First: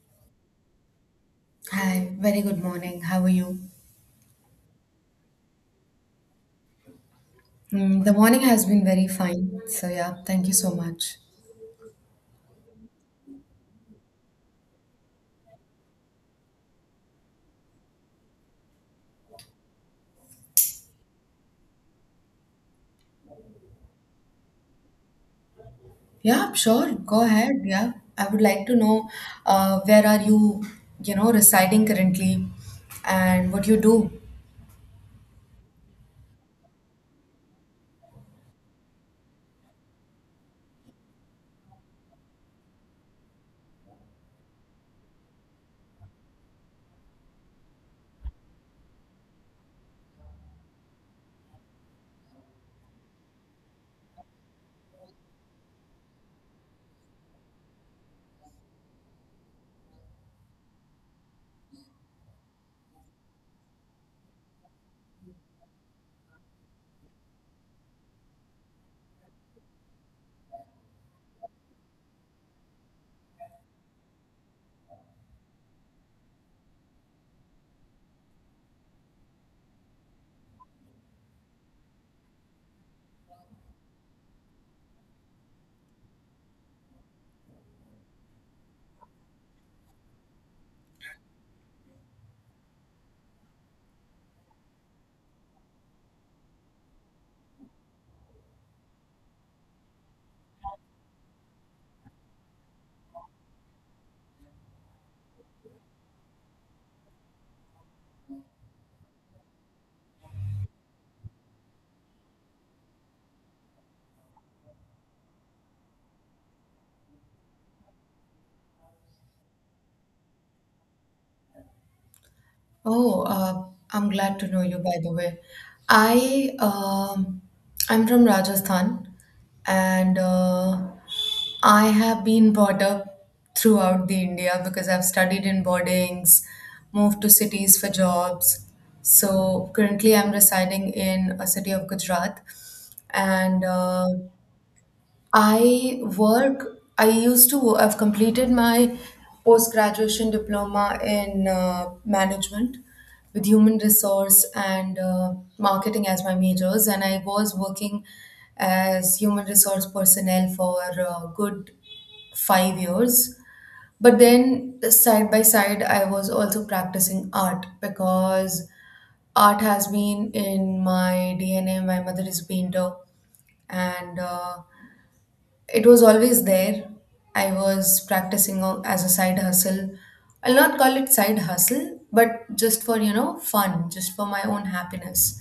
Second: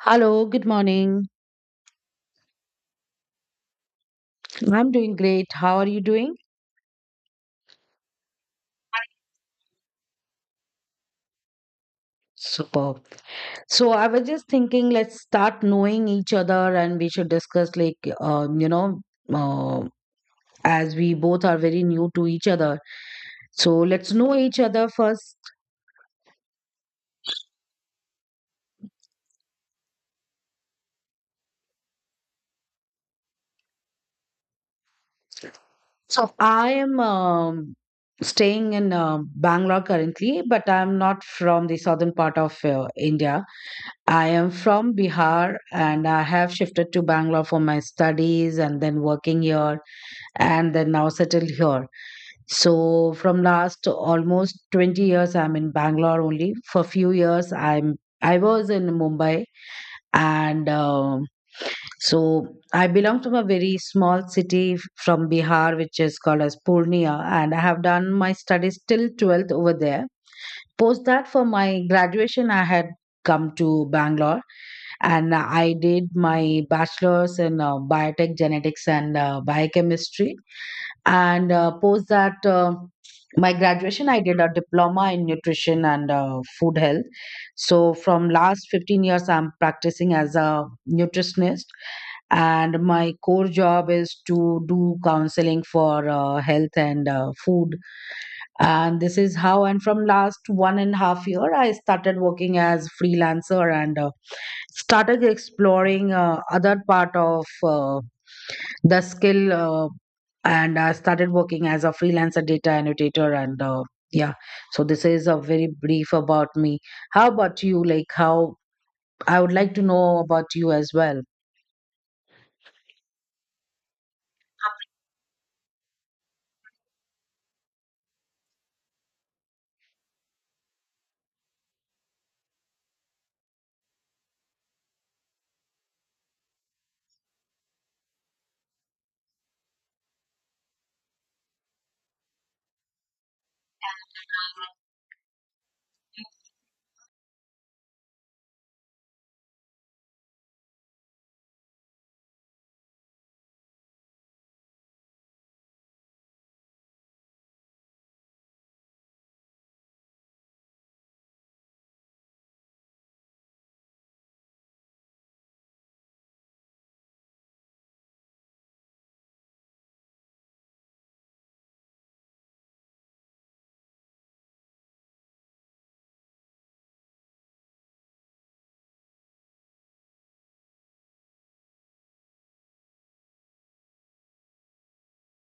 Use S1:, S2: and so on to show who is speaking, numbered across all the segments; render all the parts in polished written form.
S1: Hello, good morning.
S2: Hi, very good morning. How are you?
S1: I'm doing great. How are you doing?
S2: Mm, the morning has been very fine. So, yeah, thank you so much.
S1: Superb. So I was just thinking, let's start knowing each other, and we should discuss uh, as we both are very new to each other. So let's know each other first.
S2: Yeah, sure. Go ahead. Yeah, I would like to know where are you, residing currently and what you do?
S1: So I am staying in Bangalore currently, but I'm not from the southern part of India. I am from Bihar, and I have shifted to Bangalore for my studies and then working here and then now settled here. So from last almost 20 years, I'm in Bangalore only. For few years, I was in Mumbai, and so I belong from a very small city from Bihar, which is called as Purnia, and I have done my studies till 12th over there. Post that, for my graduation, I had come to Bangalore and I did my bachelor's in biotech genetics and biochemistry and post that my graduation. I did a diploma in nutrition and food health. So from last 15 years, I'm practicing as a nutritionist, and my core job is to do counseling for health and food. And this is how, and from last 1.5 year, I started working as freelancer, and started exploring other part of the skill and I started working as a freelancer data annotator, and yeah so this is a very brief about me. How about you? Like, how, I would like to know about you as well.
S2: Oh, uh, I'm glad to know you, by the way. I um, I'm from Rajasthan, and I have been brought up throughout the India because I've studied in boardings, moved to cities for jobs. So currently, I'm residing in a city of Gujarat, and I work, I've completed my post graduation diploma in management with human resource and marketing as my majors. And I was working as human resource personnel for a good 5 years. But then, side by side, I was also practicing art because art has been in my DNA. My mother is a painter, and it was always there. I was practicing as a side hustle. I'll not call it side hustle, but just for, you know, fun, just for my own happiness.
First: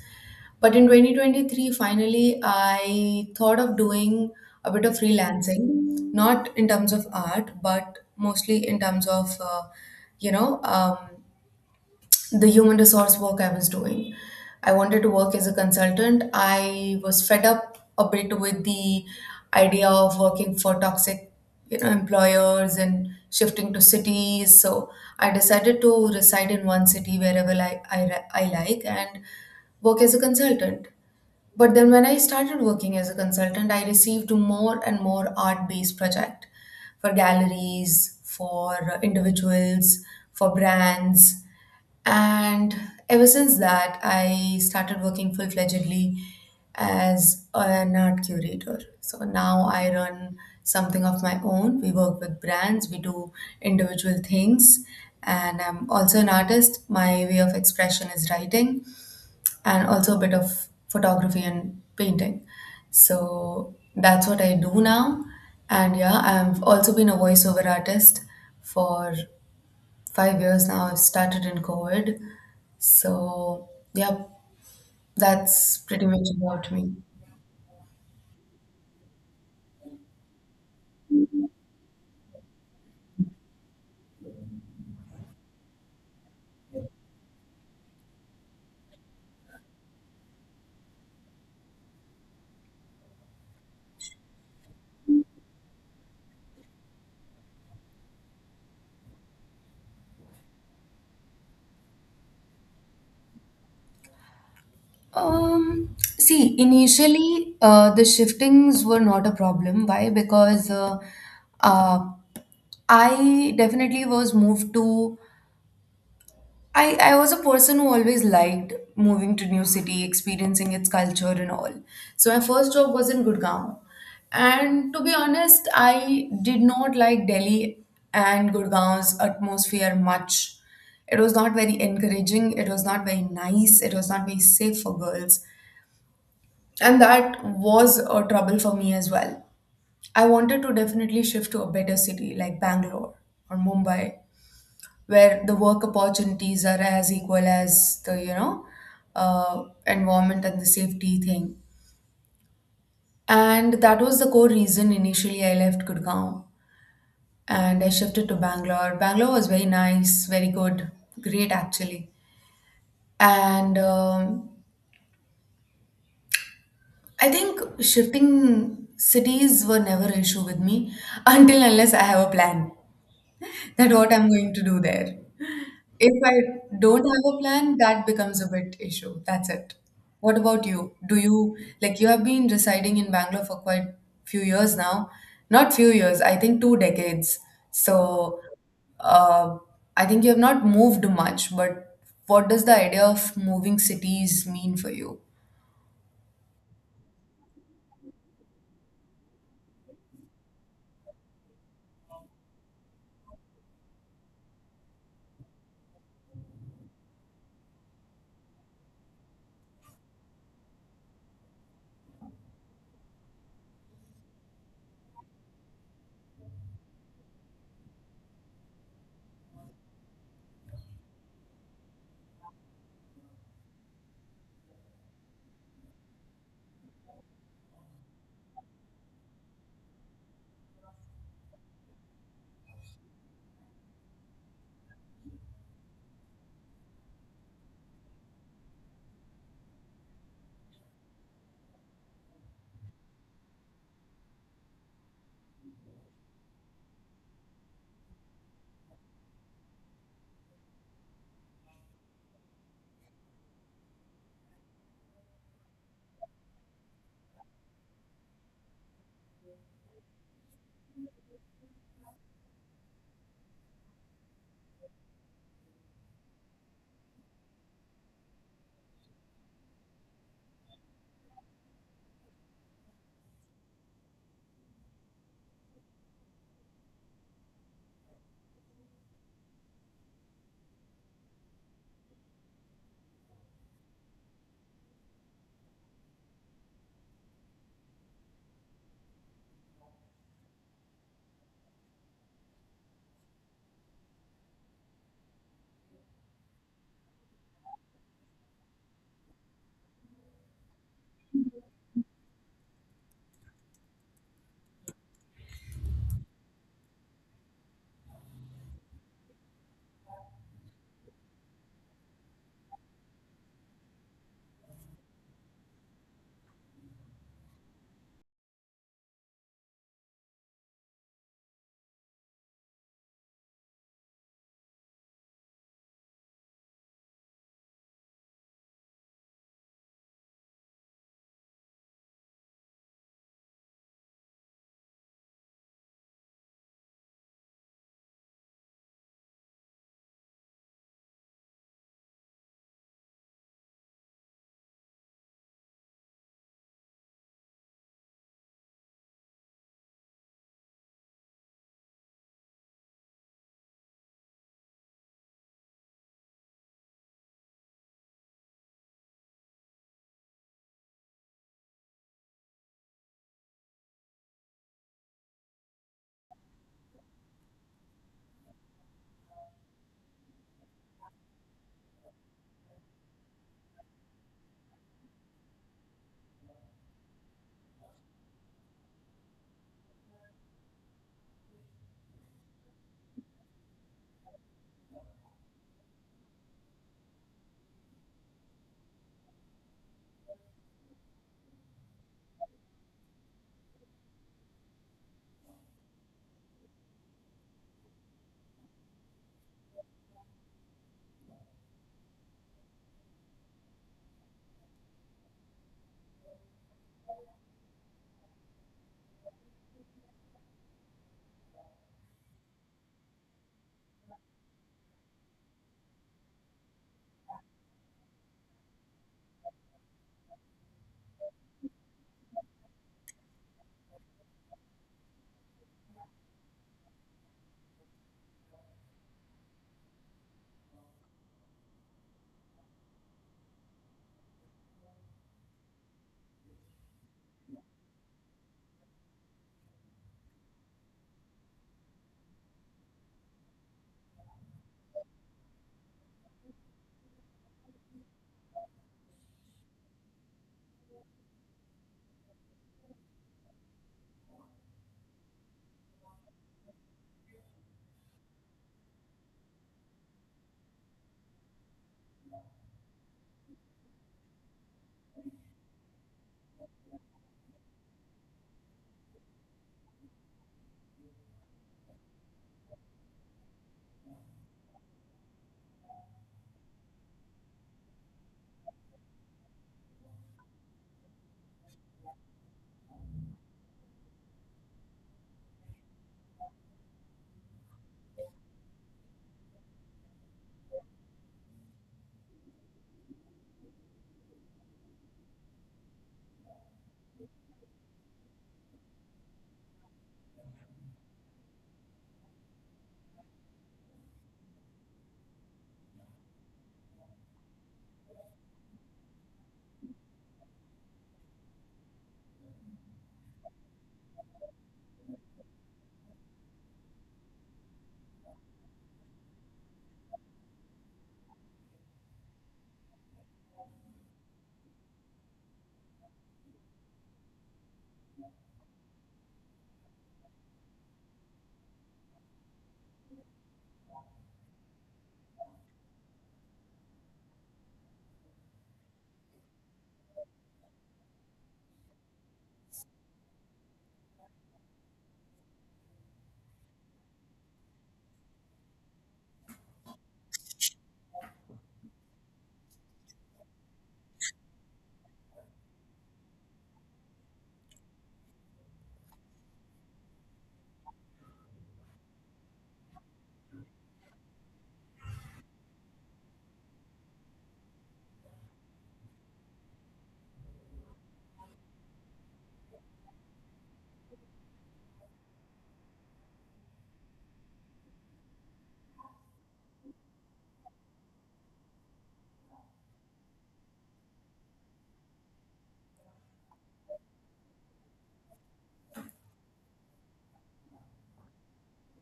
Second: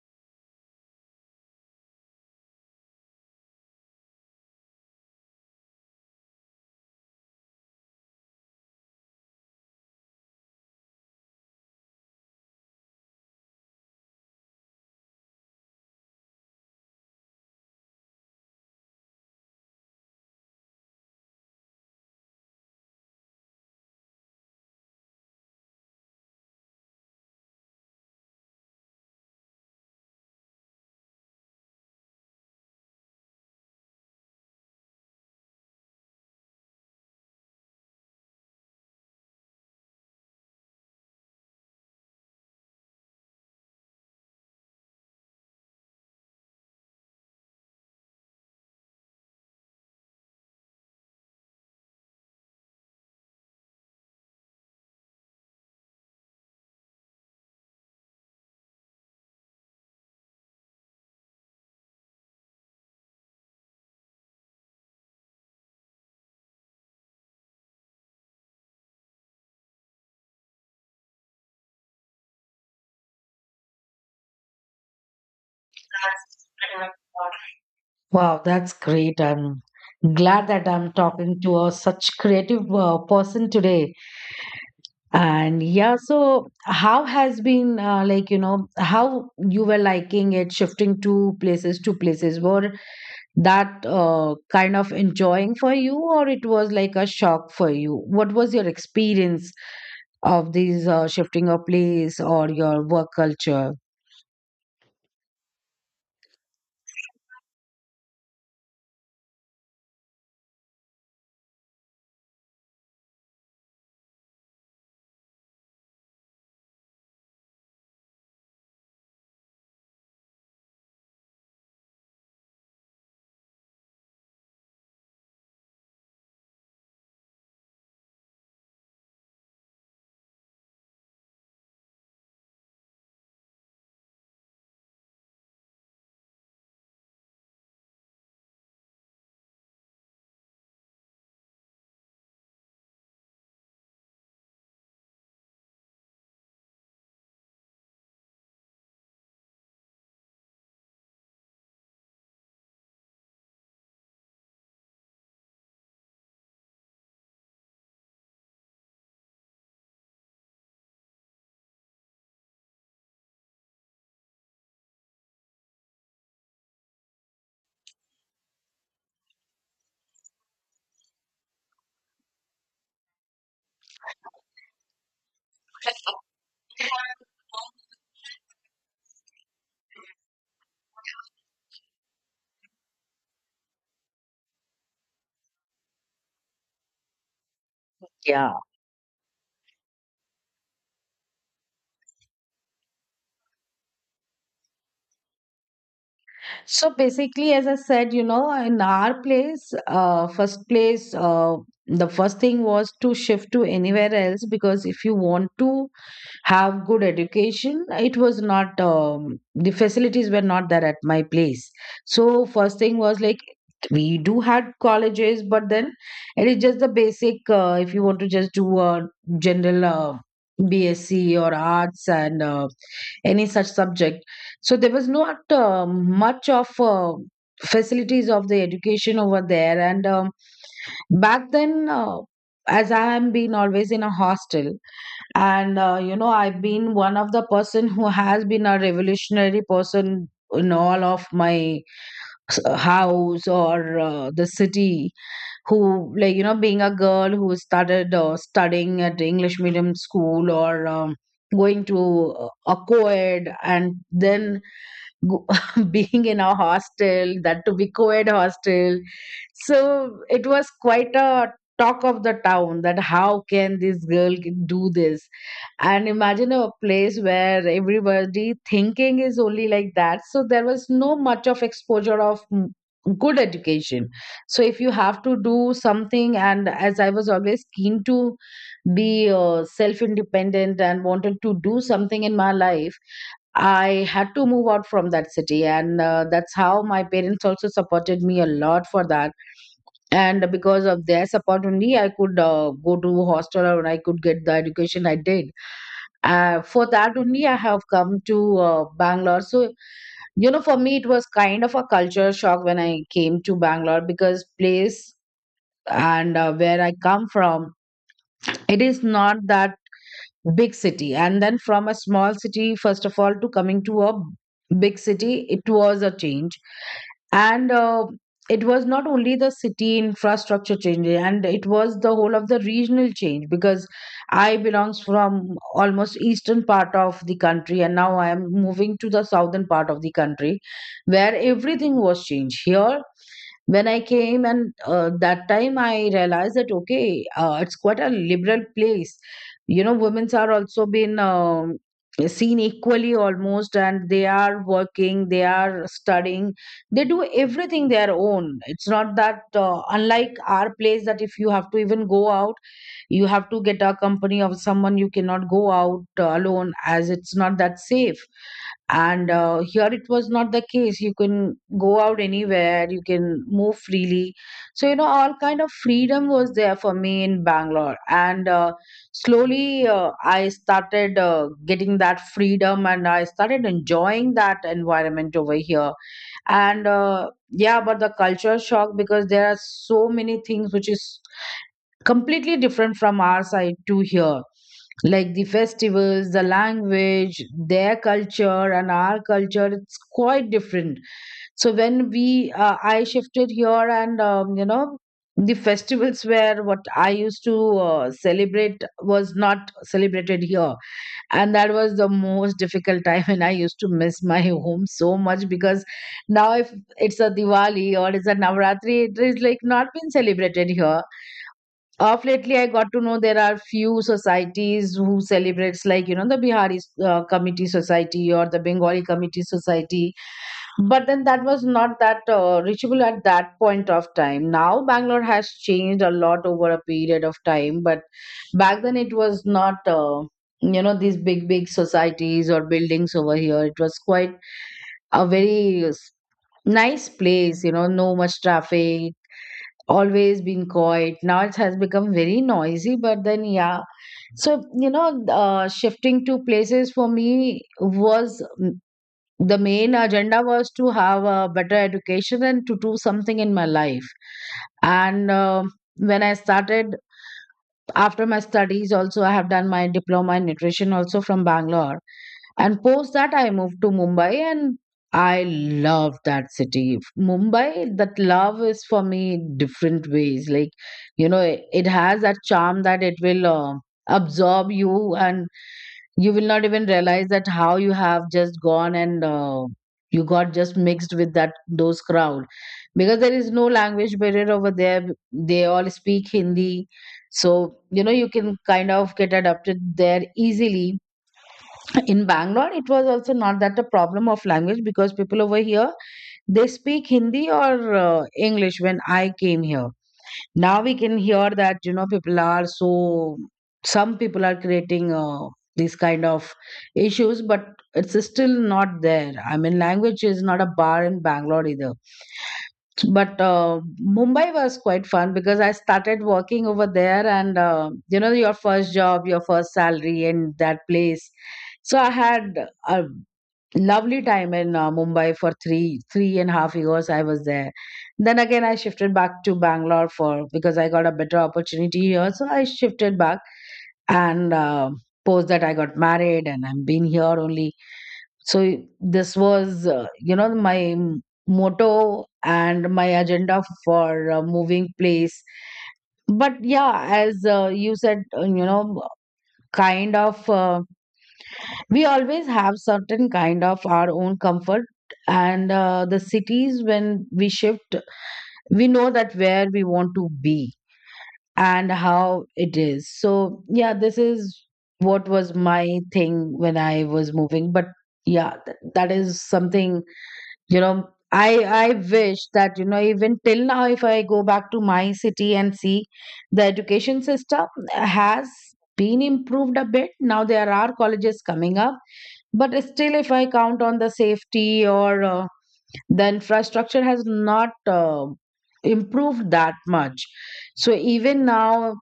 S2: But in 2023, finally, I thought of doing a bit of freelancing, not in terms of art, but mostly in terms of, you know, um, the human resource work I was doing. I wanted to work as a consultant. I was fed up a bit with the idea of working for toxic, you know, employers and shifting to cities. So I decided to reside in one city wherever I like and work as a consultant. But then when I started working as a consultant, I received more and more art-based project for galleries, for individuals, for brands and ever since that, I started working full fledgedly as an art curator. So now I run something of my own. We work with brands, we do individual things, and I'm also an artist. My way of expression is writing and also a bit of photography and painting. So that's what I do now. And yeah, I've also been a voiceover artist for 5 years now. I started in COVID. So, yeah, that's pretty much about me.
S1: Wow, that's great. I'm glad that I'm talking to a such creative person today. And yeah, so how has been like, you know, how you were liking it, shifting to places to places? Were that kind of enjoying for you, or it was like a shock for you? What was your experience of these shifting your place or your work culture?
S2: See, initially, the shiftings were not a problem. Why? Because uh, I definitely was moved to I was a person who always liked moving to new city, experiencing its culture and all. So my first job was in Gurgaon. And to be honest, I did not like Delhi and Gurgaon's atmosphere much. It was not very encouraging, it was not very nice, it was not very safe for girls. And that was a trouble for me as well. I wanted to definitely shift to a better city like Bangalore or Mumbai where the work opportunities are as equal as the environment and the safety thing, and that was the core reason initially I left Gurgaon, and I shifted to Bangalore. Bangalore was very nice, very good, great actually. And I think shifting cities were never an issue with me until unless I have a plan that what I'm going to do there. If I don't have a plan, that becomes a bit issue. That's it. What about you? Do you like you have been residing in Bangalore for quite few years now? Not few years, I think two decades. So
S1: Yeah,
S2: uh, I think you have not moved much, but what does the idea of moving cities mean for you?
S1: so basically, as I said, you know, in our place, first place the first thing was to shift to anywhere else, because if you want to have good education, it was not, the facilities were not there at my place. So first thing was like, we do had colleges, but then it is just the basic. If you want to just do a general BSc or arts and any such subject, so there was not much of facilities of the education over there. And back then as I am been always in a hostel, and you know, I've been one of the person who has been a revolutionary person in all of my house or the city, who, like, you know, being a girl who started studying at English medium school or going to a co-ed, and then go- being in a hostel, that to be co-ed hostel. So it was quite a talk of the town that how can this girl do this? And imagine a place where everybody thinking is only like that. So there was no much of exposure of good education. So if you have to do something, and as I was always keen to be self independent and wanted to do something in my life, I had to move out from that city, and that's how my parents also supported me a lot for that. And because of their support only, I could go to hostel, or I could get the education I did. For that only, I have come to Bangalore. So you know, for me, it was kind of a culture shock when I came to Bangalore, because place and where I come from, it is not that big city, and then from a small city, first of all, to coming to a big city, it was a change. And it was not only the city infrastructure change, and it was the whole of the regional change, because I belongs from almost eastern part of the country, and now I am moving to the southern part of the country, where everything was changed here when I came. And that time I realized that, okay, it's quite a liberal place. You know, women's are also been seen equally almost, and they are working, they are studying, they do everything their own. It's not that, unlike our place, that if you have to even go out, you have to get a company of someone, you cannot go out alone, as it's not that safe. And here it was not the case. You can go out anywhere, you can move freely. So you know, all kind of freedom was there for me in Bangalore. And Slowly, I started getting that freedom, and I started enjoying that environment over here. And yeah, about the culture shock, because there are so many things which is completely different from our side to here, like the festivals, the language, their culture and our culture, it's quite different. So when we I shifted here, and you know, the festivals where what I used to celebrate was not celebrated here. And that was the most difficult time, and I used to miss my home so much, because now, if it's a Diwali or it's a Navratri, it is like not been celebrated here. Of lately, I got to know there are few societies who celebrates, like, you know, the Bihari committee society or the Bengali committee society. But then, that was not that reachable at that point of time. Now Bangalore has changed a lot over a period of time, but back then, it was not, you know, these big, big societies or buildings over here. It was quite a nice place, you know, no much traffic, always been quiet. Now it has become very noisy, but then, yeah. So, you know, shifting to places for me was, the main agenda was to have a better education and to do something in my life. And when I started, after my studies also, I have done my diploma in nutrition also from Bangalore. And post that, I moved to Mumbai, and I love that city, Mumbai. That love is for me different ways, like, you know, it has that charm that it will absorb you, and you will not even realize that how you have just gone, and you got just mixed with that those crowd, because there is no language barrier over there, they all speak Hindi. So, you know, you can kind of get adapted there easily. In Bangalore, it was also not that a problem of language, because people over here, they speak Hindi or uh, English when I came here. Now we can hear that, you know, people are so, some people are creating these kind of issues, but it's still not there. I mean, language is not a bar in Bangalore either. But Mumbai was quite fun, because I started working over there, and you know, your first job, your first salary in that place. So I had a lovely time in Mumbai for 3.5 years. I was there. Then again, I shifted back to Bangalore for, because I got a better opportunity here. So I shifted back, and post that I got married, and I'm been here only. So this was, you know, my motto and my agenda for moving place. But yeah, as you said, you know, kind of. We always have certain kind of our own comfort, and the cities when we shift, we know that where we want to be and how it is. So yeah, this is what was my thing when I was moving. But yeah, that is something, you know, I wish that, you know, even till now, if I go back to my city and see, the education system has been improved a bit, now there are colleges coming up. But still, if I count on the safety or the infrastructure, has not improved that much. So even now,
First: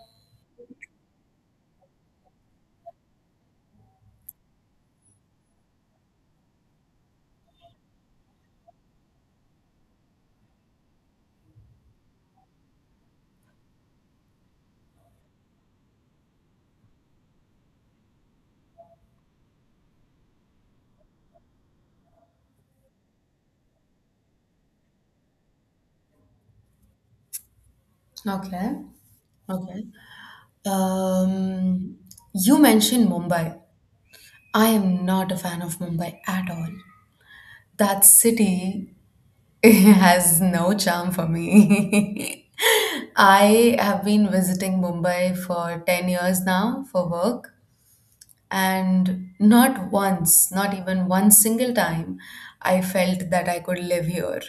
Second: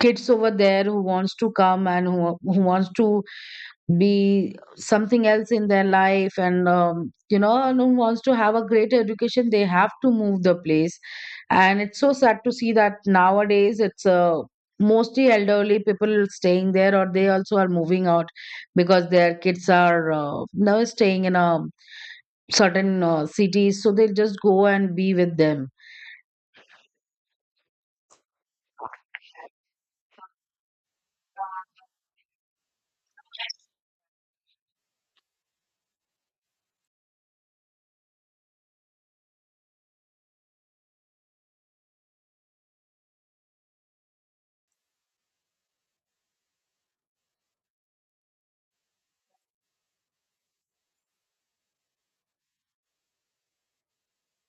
S1: kids over there who wants to come, and who wants to be something else in their life, and you know, and who wants to have a great education, they have to move the place. And it's so sad to see that nowadays, it's mostly elderly people staying there, or they also are moving out, because their kids are now staying in a certain cities, so they just go and be with them.
S2: Okay. Okay. Um, you mentioned Mumbai. I am not a fan of Mumbai at all. That city has no charm for me. I have been visiting Mumbai for 10 years now for work, and not once, not even one single time, I felt that I could live here.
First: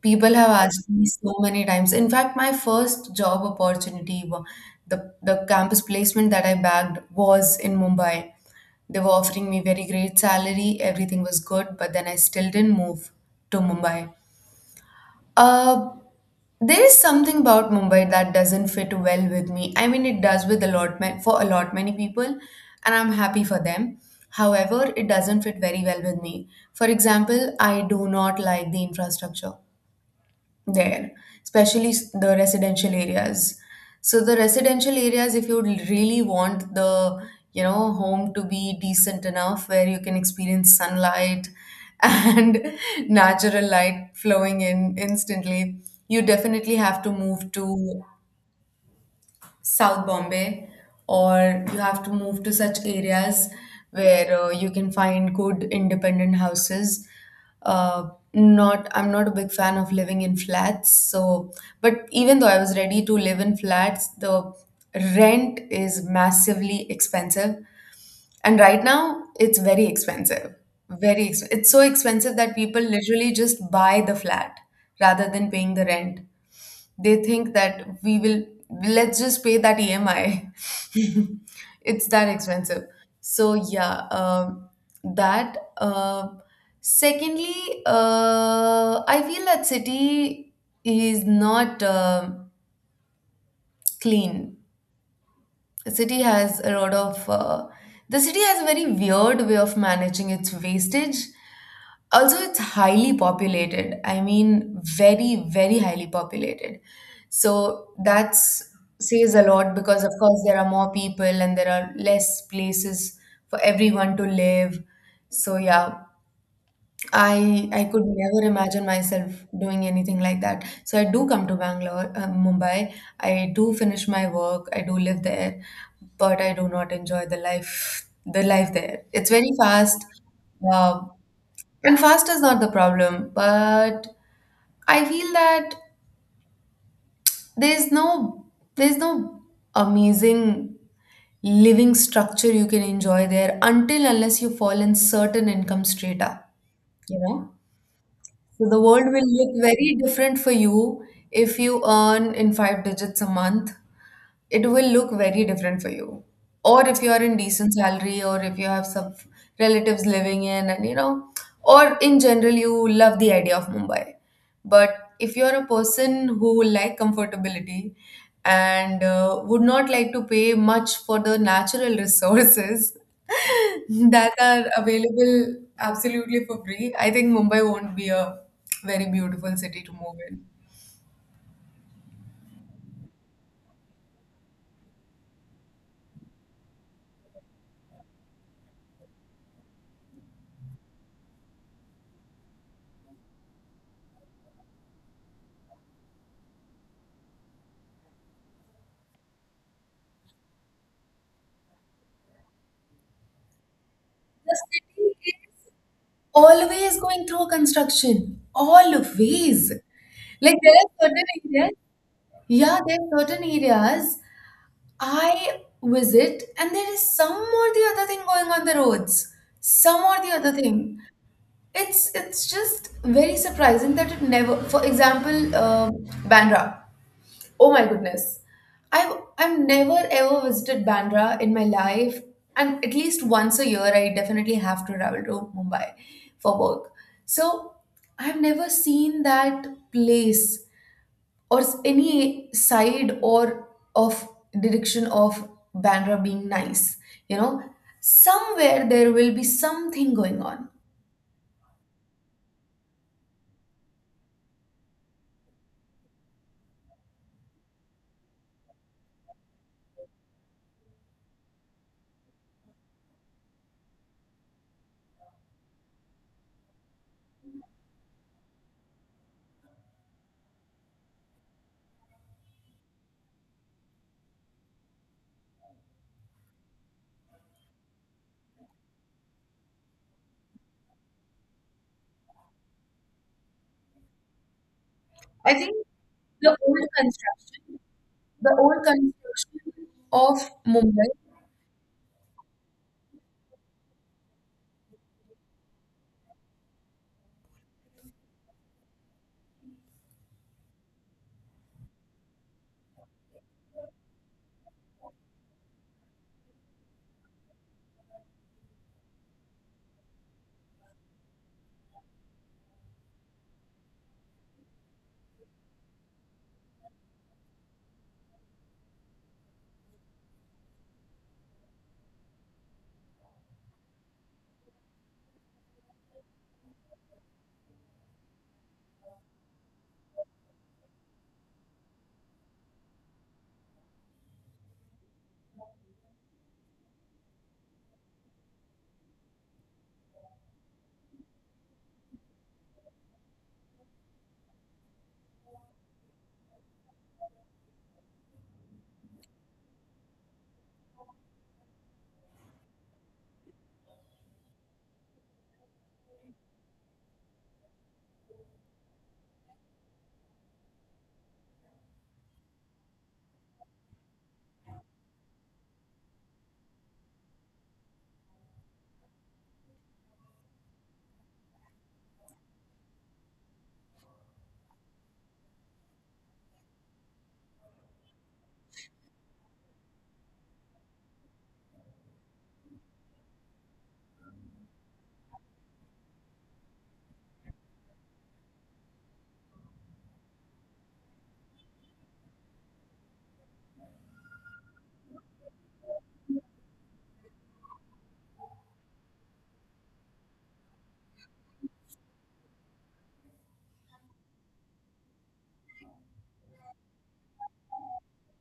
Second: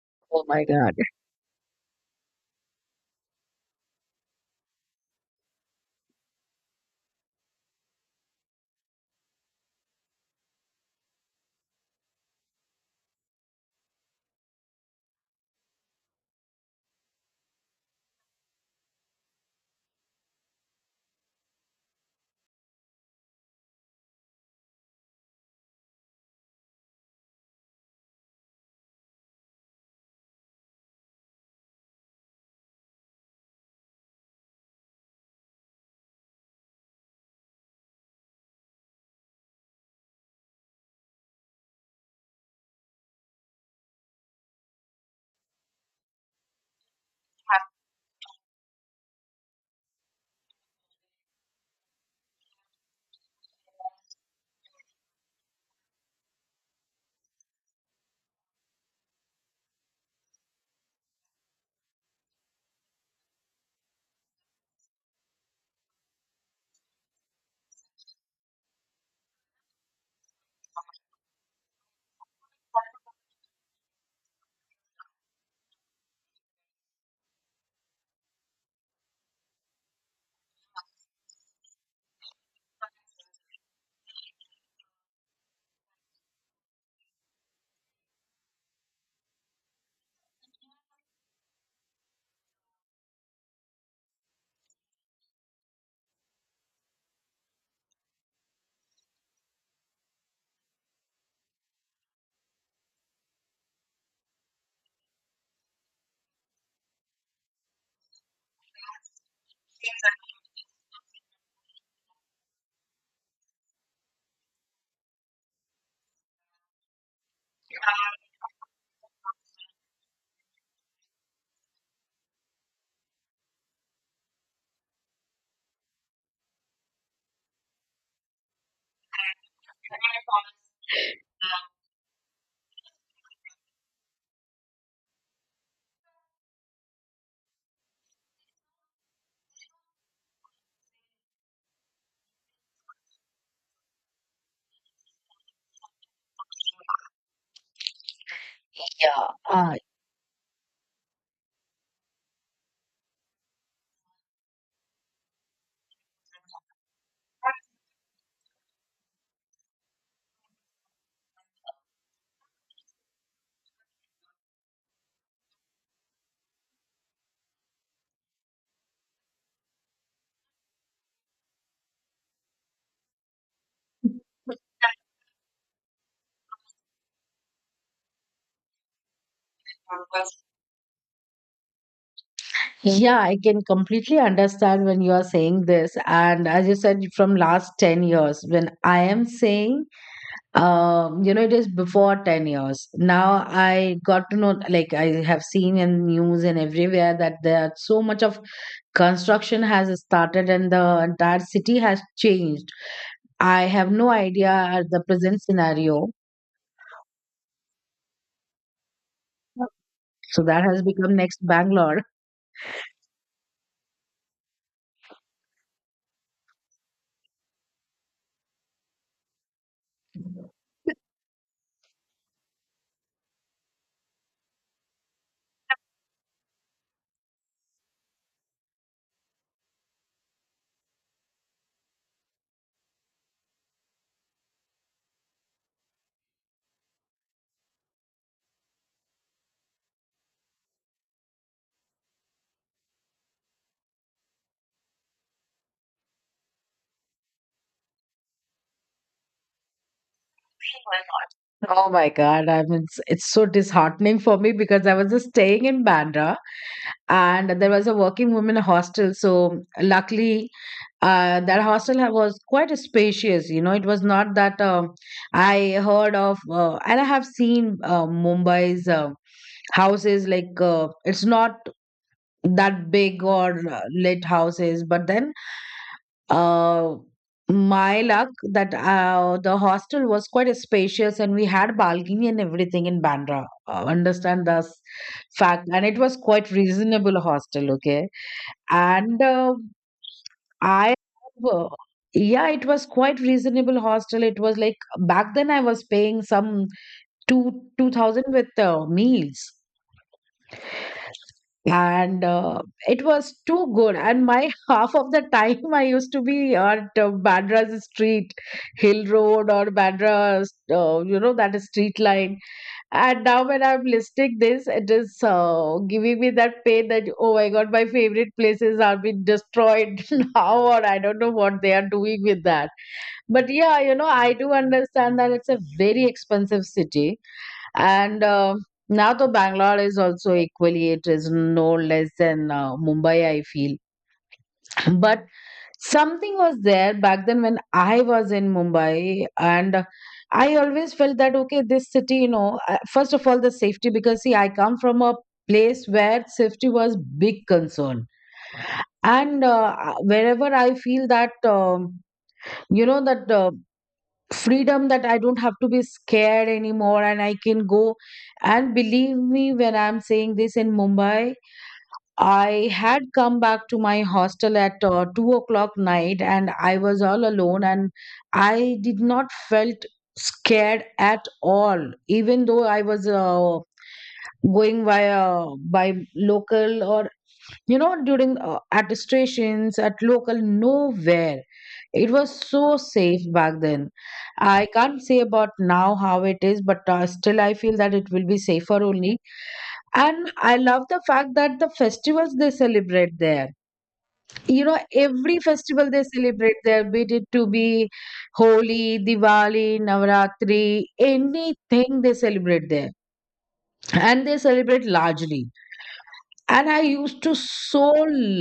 S2: People
S1: Oh
S2: have
S1: my
S2: asked
S1: God.
S2: me so many times. In fact, my first job opportunity, the campus placement that I bagged was in Mumbai. They were offering me very great salary, everything was good, but then I still didn't move to Mumbai. Uh, there is something about Mumbai that doesn't fit well with me. I mean, it does with for a lot many people, and I'm happy for them. However, it doesn't fit very well with me. For example, I do not like the infrastructure there, especially the residential areas. So the residential areas, if you really want the, you know, home to be decent enough where you can experience sunlight and natural light flowing in instantly, you definitely have to move to South Bombay, or you have to move to such areas where you can find good independent houses. Not, I'm not a big fan of living in flats. So, but even though I was ready to live in flats, the rent is massively expensive and right now, it's very expensive. It's so expensive that people literally just buy the flat rather than paying the rent. They think that we will let's just pay that EMI. It's that expensive. So yeah, that. Secondly, I feel that city is not clean. The city has a lot of uh, the city has a very weird way of managing its wastage. Also, it's highly populated. I mean, very, very highly populated. So that's says a lot because, of course, there are more people and there are less places for everyone to live. So yeah, I could never imagine myself doing anything like that. So I do come to Mumbai. I do finish my work. I do live there, but I do not enjoy the life there. It's very fast, uh, and fast is not the problem. But I feel that there's no there's no amazing living structure you can enjoy there until unless you fall in certain income strata. You know. So the world
S1: Yeah.
S2: will look very different for you if you earn in five digits a month it will look very different for you. Or if you are in decent salary, or if you have some relatives living in, and you know, or in general, you love the idea of Mumbai. But if you're a person who will like comfortability and would not like to pay much for the natural resources that are available absolutely for free, I think Mumbai won't be a very beautiful city to move in.
S1: Yeah, I can completely understand when you are saying this. And as you said, from last 10 years, when I am saying, it is before 10 years. Now I got to know, like I have seen in news and everywhere that there are so much of construction has started and the entire city has changed. I have no idea
S2: The
S1: at the
S2: city
S1: present scenario.
S2: always going through a construction. Always.
S1: So
S2: Like
S1: that
S2: there
S1: has
S2: are
S1: become
S2: certain
S1: next
S2: areas.
S1: Bangalore.
S2: Yeah, there are certain areas I visit and there is some or the other thing going on the roads. Some or the other thing. It's just very surprising that it never. For example, Bandra. Oh my goodness. I've never ever visited Bandra in my life, and at least once a year I definitely have to travel to Mumbai for work. So I've never seen that place or any side or of direction of Bandra being nice. You know, somewhere there will be something going on.
S1: Oh my God, I mean, it's so disheartening for me because I was just staying in Bandra and there was a working women hostel. So, luckily, that hostel was quite spacious. You know, it was not that I heard of, and I have seen Mumbai's houses like it's not that big or lit houses but then uh my luck that the hostel was quite spacious and we had balcony and everything in Bandra, understand this
S2: I
S1: fact,
S2: think
S1: and it was quite
S2: the old
S1: reasonable hostel.
S2: construction,
S1: Okay.
S2: the old
S1: and
S2: construction of
S1: I
S2: Mumbai.
S1: uh, yeah, it was quite reasonable hostel. It was like back then I was paying some two two thousand with meals, and it was too good. And my half of the time I used to be at Bandra's street, Hill Road, or Bandra's, you know, that is street line. And now when I'm listing this, it is giving me that pain that, oh my God, my favorite places are being destroyed now, or I don't know what they are doing with that. But yeah, you know, I do understand that it's a very expensive city. And now the Bangalore is also equally, it is no less than Mumbai, I feel. But something was there back then when I was in Mumbai, and I always felt that, okay, this city, you know, first of all, the safety, because see, I come from a place where safety was big concern. And wherever I feel that, you know, that freedom that I don't have to be scared anymore and I can go. And believe me, when I'm saying this in Mumbai, I had come back to my hostel at 2 o'clock night, and I was all alone, and I did not felt scared at all, even though I was, going via by local, or you know, during, at stations, at local, nowhere. It was so safe back then. I can't say about now how it is, but still I feel that it will be safer only. And I love the fact that the festivals they celebrate there, you know, every festival they celebrate there, be it to be Holi, Diwali, Navratri, anything, they celebrate there, and they celebrate largely. And I used to so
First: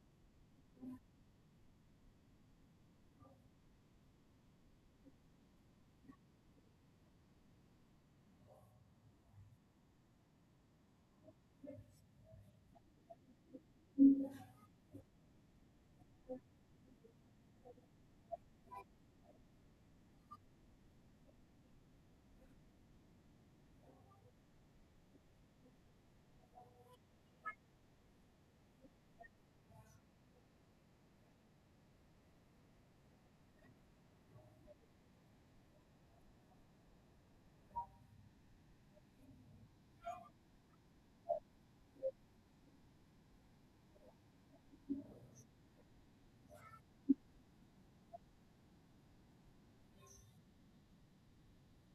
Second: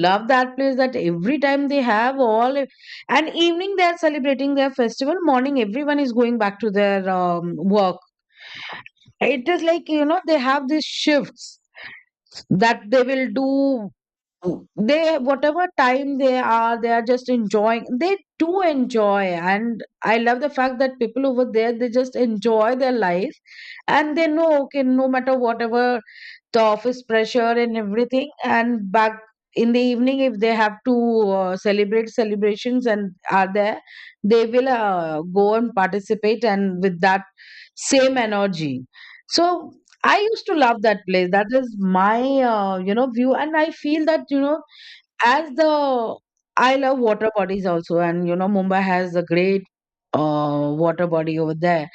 S1: love that place that every time they have all, and evening they're celebrating their festival, morning everyone is going back to their work. It is like, you know, they have these shifts that they will do. They, whatever time they are, they are just enjoying. They do enjoy. And I love the fact that people over there, they just enjoy their life. And they know, okay, no matter whatever the office pressure and everything, and back in the evening, if they have to celebrate, celebrations and are there, they will go and participate, and with that same energy. So I used to love that place. That is my, you know, view, and I feel that, you know, as the I love water bodies also, and you know, Mumbai has a great water body over there.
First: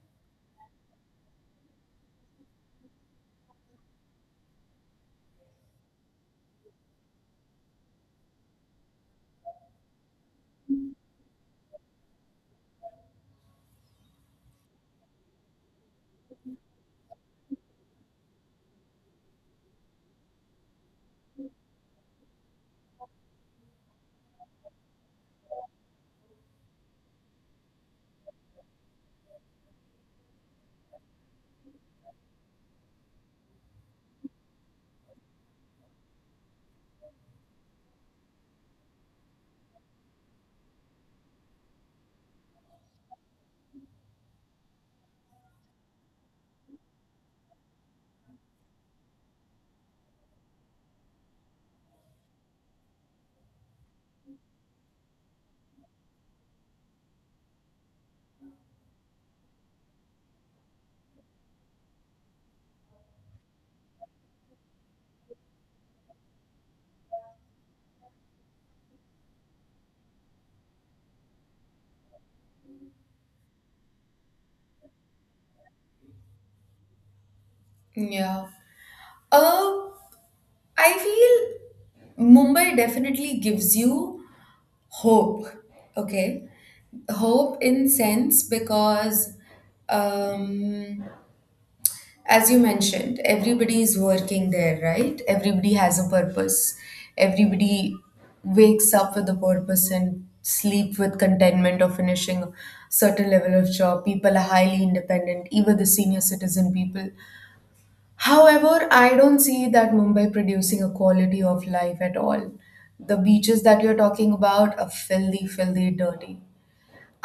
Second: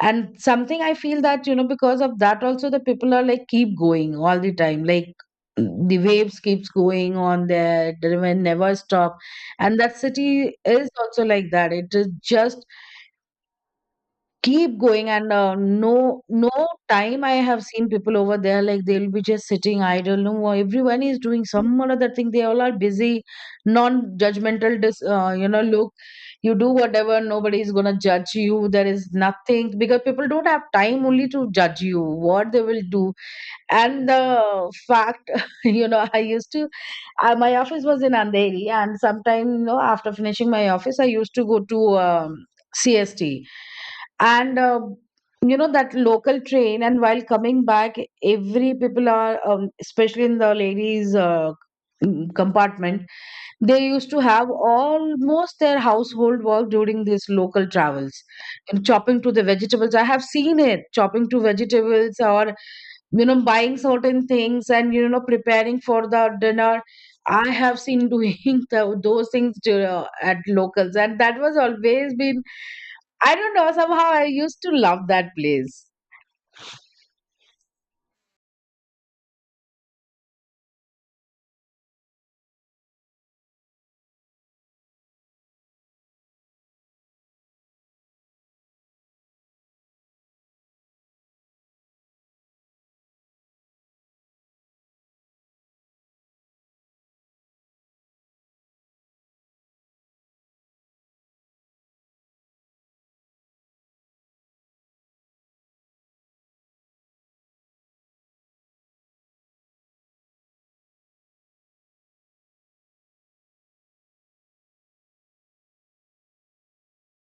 S1: And something I feel that, you know, because of that also, the people are like keep going all the time. Like the waves keeps going on there, the river never stop. And that city is also like that. It is just keep going, and no time I have seen people over there. Like, they'll be just sitting idle, no more. Everyone is doing some or other thing, they all are busy, non-judgmental. You know, look, you do whatever, nobody is gonna judge you, there is nothing, because people don't have time only to judge you, what they will do. And the fact, you know, I used to, my office was in Andheri, and sometime, you know, after finishing my office, I used to go to CST, and you know, that local train. And while coming back, every people are, especially in the ladies, compartment, they used to have almost their household work during these local travels, and chopping to the vegetables. I have seen it, chopping to vegetables, or you know, buying certain things, and you know, preparing for the dinner. I have seen doing those things to, at locals, and that was always been, I don't know, somehow I used to love that place.
S2: Yeah. Uh, I feel Mumbai definitely gives you hope. Okay, hope in sense because, um, as you mentioned, everybody is working there, right? Everybody has a purpose. Everybody wakes up with a purpose and sleep with contentment of finishing a certain level of job. People are highly independent, even the senior citizen people. However, I don't see that Mumbai producing a quality of life at all. The beaches that you're talking about are filthy, filthy, dirty.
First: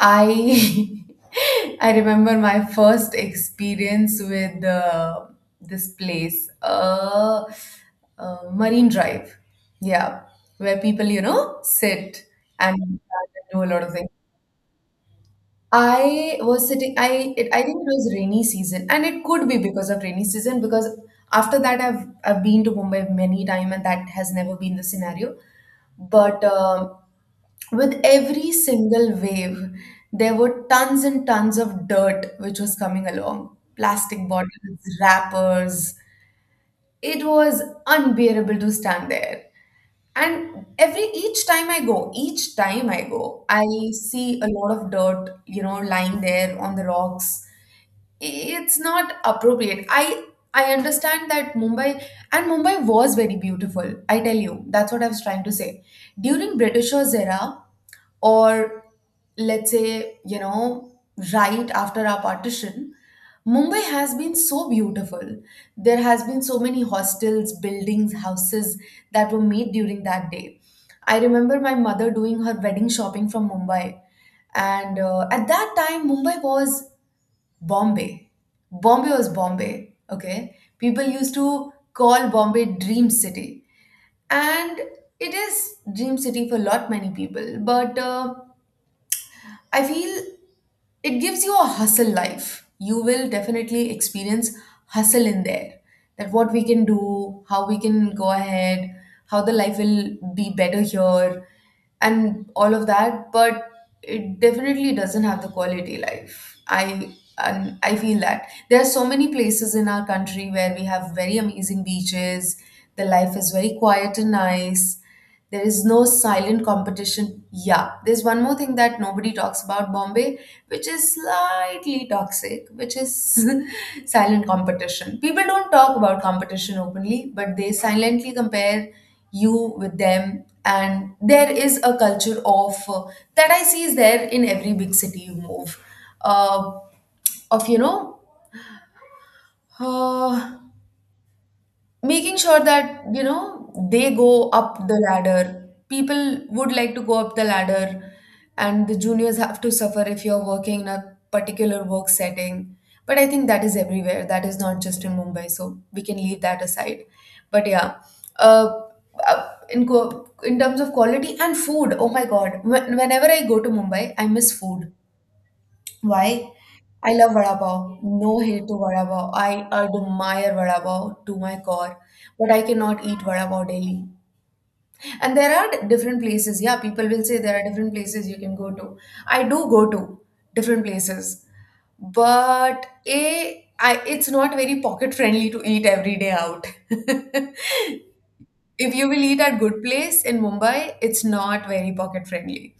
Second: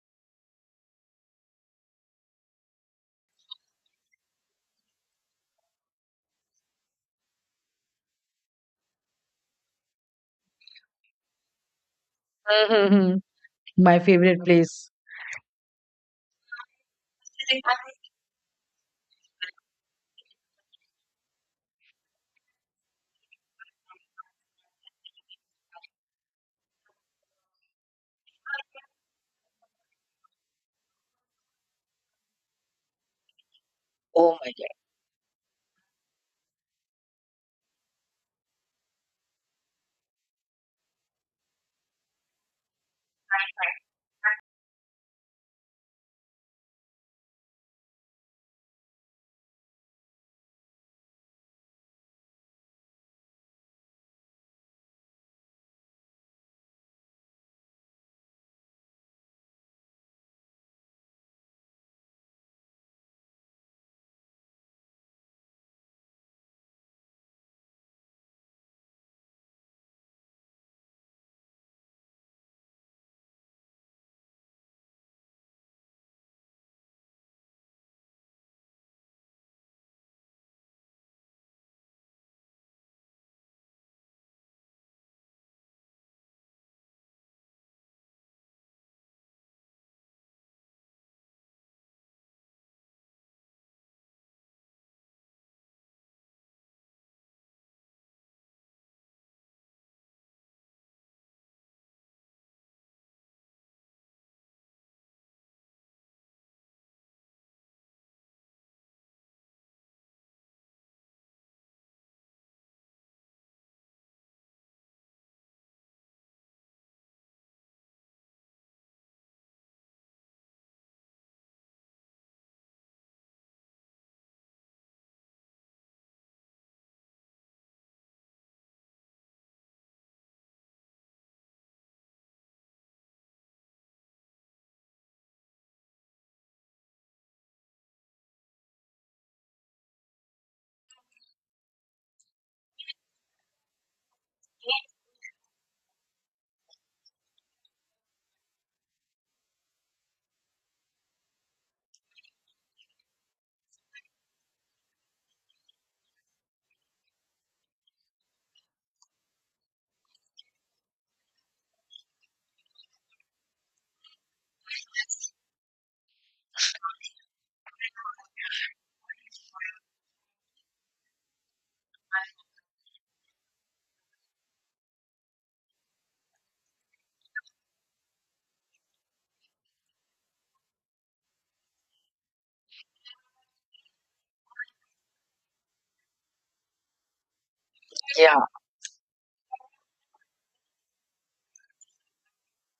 S2: I I remember my first experience with this place, uh, Marine Drive. Yeah, where people, you know, sit and
S1: Mm-hmm.
S2: do a lot of
S1: My
S2: things.
S1: favorite place.
S2: I was sitting. I think it was rainy season, and it could be because of rainy season. Because after that, I've been to Mumbai many time, and that has never been the scenario. But with every single wave, there were tons and tons of dirt which was coming along, plastic
S1: Oh my God.
S2: bottles, wrappers. It was unbearable to stand there. And every each time I go, I see a lot of dirt, you know, lying there on the rocks. It's not appropriate. I understand that Mumbai was very beautiful. I tell you, that's what I was trying to say. During Britishers era, or let's say, you know, right after our partition, Mumbai has been so beautiful. There has been so many hostels, buildings, houses that were made during that day. I remember my mother doing her wedding shopping from Mumbai. And at that time, Mumbai was Bombay. Bombay was Bombay, okay? People used to call Bombay Dream City. And it is Dream City for lot many people. But I feel it gives you a hustle life. You will definitely experience hustle in there. That what we can do, how we can go ahead, how the life will be better here, and all of that. But it definitely doesn't have the quality life. I feel that. There are so many places in our country where we have very amazing beaches. The life is very quiet and nice. There is no silent competition. Yeah, there's one more thing that nobody talks about Bombay, which is slightly toxic, which is silent competition. People don't talk about competition openly, but they silently compare you with them. And there is a culture of that I see is there in every big city you move, uh, of, you know, uh, making sure that, you know, they go up the ladder, people would like to go up the ladder, and the juniors have to suffer if you're working in a particular work setting. But I think that is everywhere, that is not just in Mumbai, so we can leave that aside. But yeah, uh, in terms of quality and food, oh my god. Whenever I go to Mumbai, I miss food. Why? I love vada pav. No hate to vada pav. I admire vada pav to my core, but I cannot eat vada pav daily. And there are different places. Yeah, people will say there are different places you can go to. I do go to different places, but a I it's not very pocket friendly to eat every day out. If
S1: Yeah.
S2: you will eat at good place in Mumbai, it's not very pocket friendly.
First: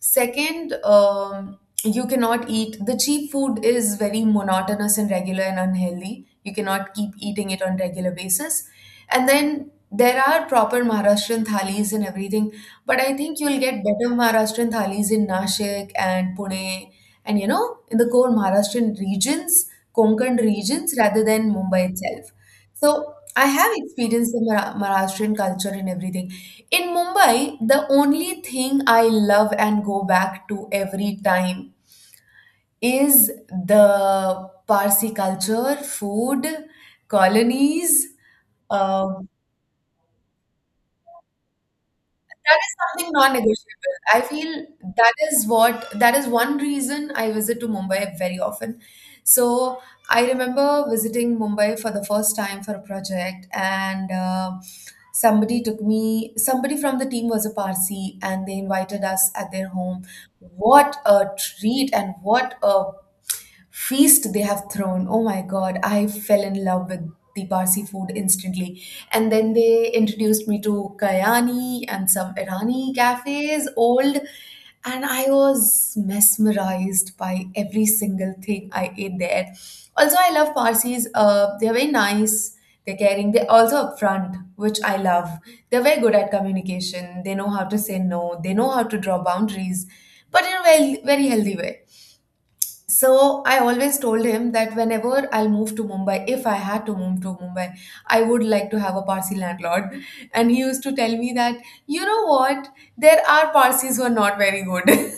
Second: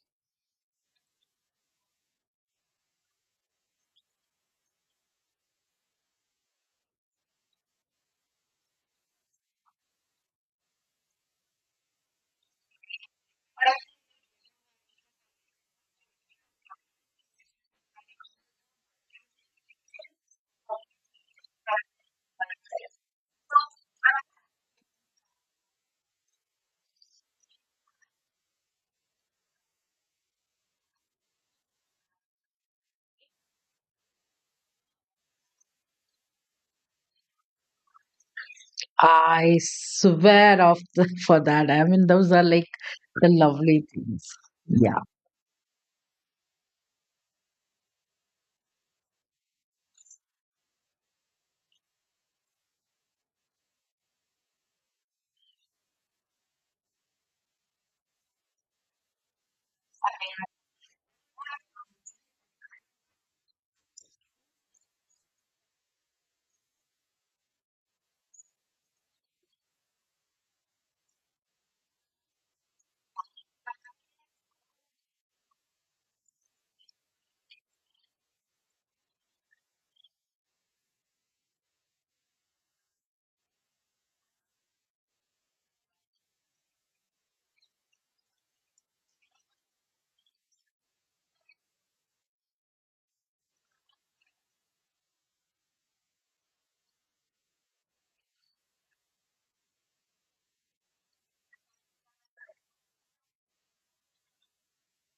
S2: Second, you cannot eat the cheap food, is very monotonous and regular and unhealthy, you cannot keep eating it on regular basis. And then there are proper Maharashtrian thalis and everything, but I think you'll get better Maharashtrian thalis in Nashik and Pune, and, you know, in the core Maharashtrian regions, Konkan regions, rather than Mumbai itself. So I have experienced the Maharashtrian culture and everything. In Mumbai, the only thing I love and go back to every time is the Parsi culture, food, colonies, uh,
S1: I swear off the, for that. I mean, those are
S2: That
S1: like
S2: is something
S1: the lovely
S2: non-negotiable. I
S1: things.
S2: feel
S1: Yeah.
S2: that is what, that is one reason I visit to Mumbai very often. So I remember visiting Mumbai for the first time for a project, and somebody took me. Somebody from the team was a Parsi, and they invited us at their home. What a treat and what a feast they have thrown. Oh my God, I fell in love with the Parsi food instantly. And then they introduced me to Kayani and some Irani cafes, old, and I was mesmerized by every single thing I ate there. Also, I love Parsis. They're very nice. They're caring. They're also upfront, which I love. They're very good at communication. They know how to say no. They know how to draw boundaries, but in a very, very healthy way. So I always told him that whenever I'll move to Mumbai, if I had to move to Mumbai, I would like to have a Parsi landlord. And he used to tell me that, you know what, there are Parsis who are not very good.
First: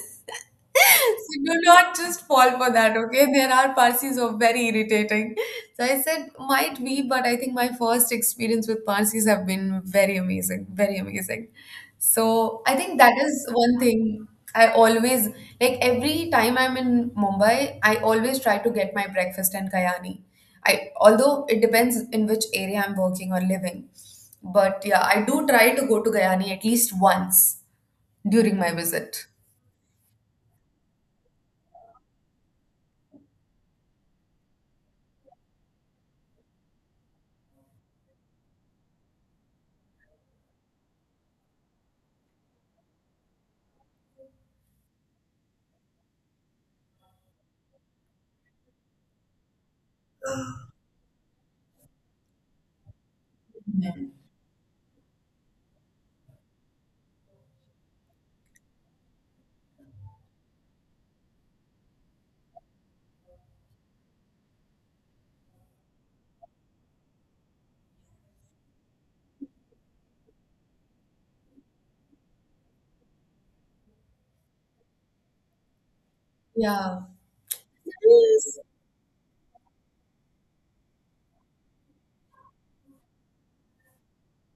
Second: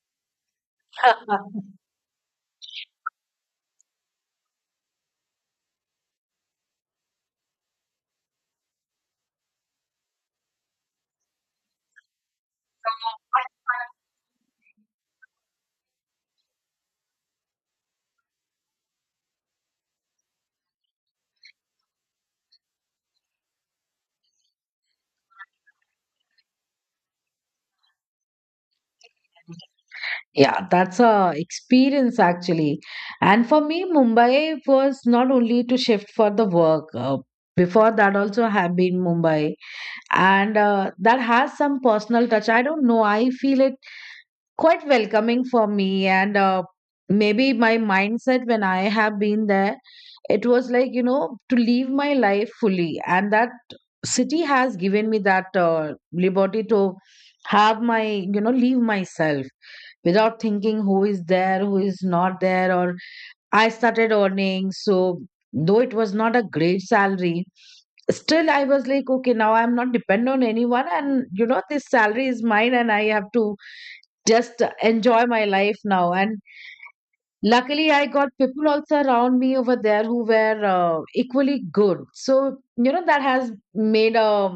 S2: So do not just fall for that, okay? There are Parsis who are very irritating. So I said, might be, but I think my first experience with Parsis have been very amazing, very amazing. So I think that is one thing. I always, like, every time I'm in Mumbai, I always try to get my breakfast in Kayani. I although it depends in which area I'm working or living. But yeah, I do try to go to Kayani at least once during my visit.
S1: Yeah, that's a experience actually. And for me, Mumbai was not only to shift for the work. Before that, also have been Mumbai, and that has some personal touch. I don't know, I feel it quite welcoming for me. And maybe my mindset, when I have been there, it was like, you know, to live my life fully, and that city has given me that liberty to have my, you know, leave myself without thinking who is there, who is not there. Or I started earning, so though it was not a great salary, still I was like, okay, now I'm not dependent on anyone, and you know, this salary is mine, and I have to just enjoy my life now. And
S2: Yeah.
S1: luckily, I got
S2: Yes.
S1: people also around me over there who were equally good. So, you know, that has made a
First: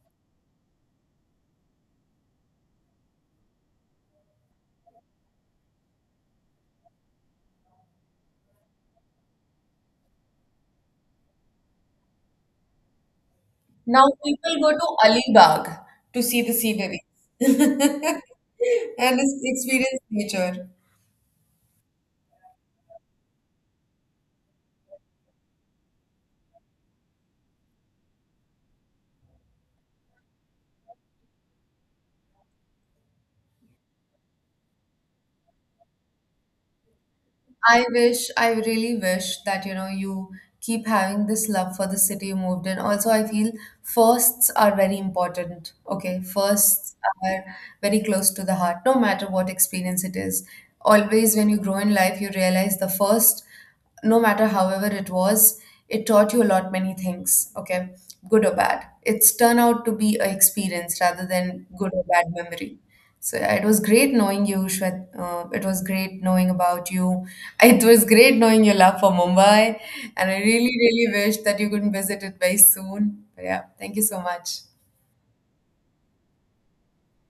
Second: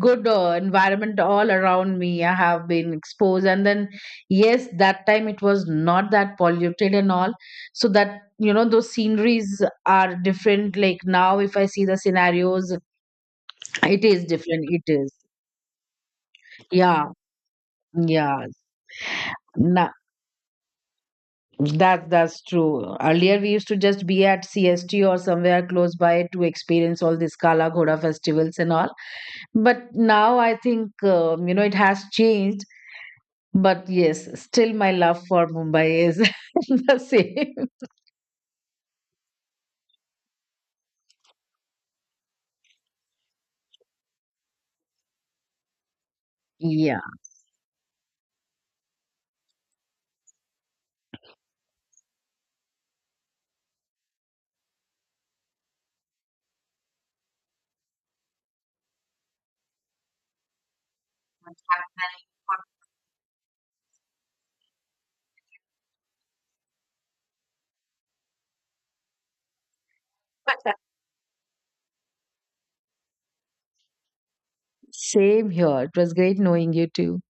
S1: good environment all around me. I have been exposed. And then, yes, that time it was not that polluted and all. So that, you know, those sceneries are different. Like now, if I see the scenarios, it
S2: Now
S1: is
S2: people
S1: different.
S2: go
S1: It
S2: to
S1: is.
S2: Alibag to see the scenery
S1: Yeah.
S2: and
S1: Yeah.
S2: experience nature.
S1: That's true. Earlier, we used to just be at CST or somewhere close by to experience all these Kala Ghoda festivals and all. But now I think, you know, it has changed. But yes, still my love for Mumbai is the same.
S2: I wish, I really wish that, you know, you keep having this love for the city you moved in. Also, I feel firsts are very important. Okay, firsts
S1: Yeah,
S2: are very close to the heart, no matter what experience it is. Always, when you grow in life, you realize the first, no matter however it was, it taught you a lot many things, okay? Good or bad, it's turned out to be a experience rather than good or bad memory. So yeah, it was great knowing you, Shwet. It was great knowing about you. It was great knowing your love for Mumbai, and I really really wish that you could visit it very soon. But yeah, thank you so much.
S1: same here. It was great knowing you too.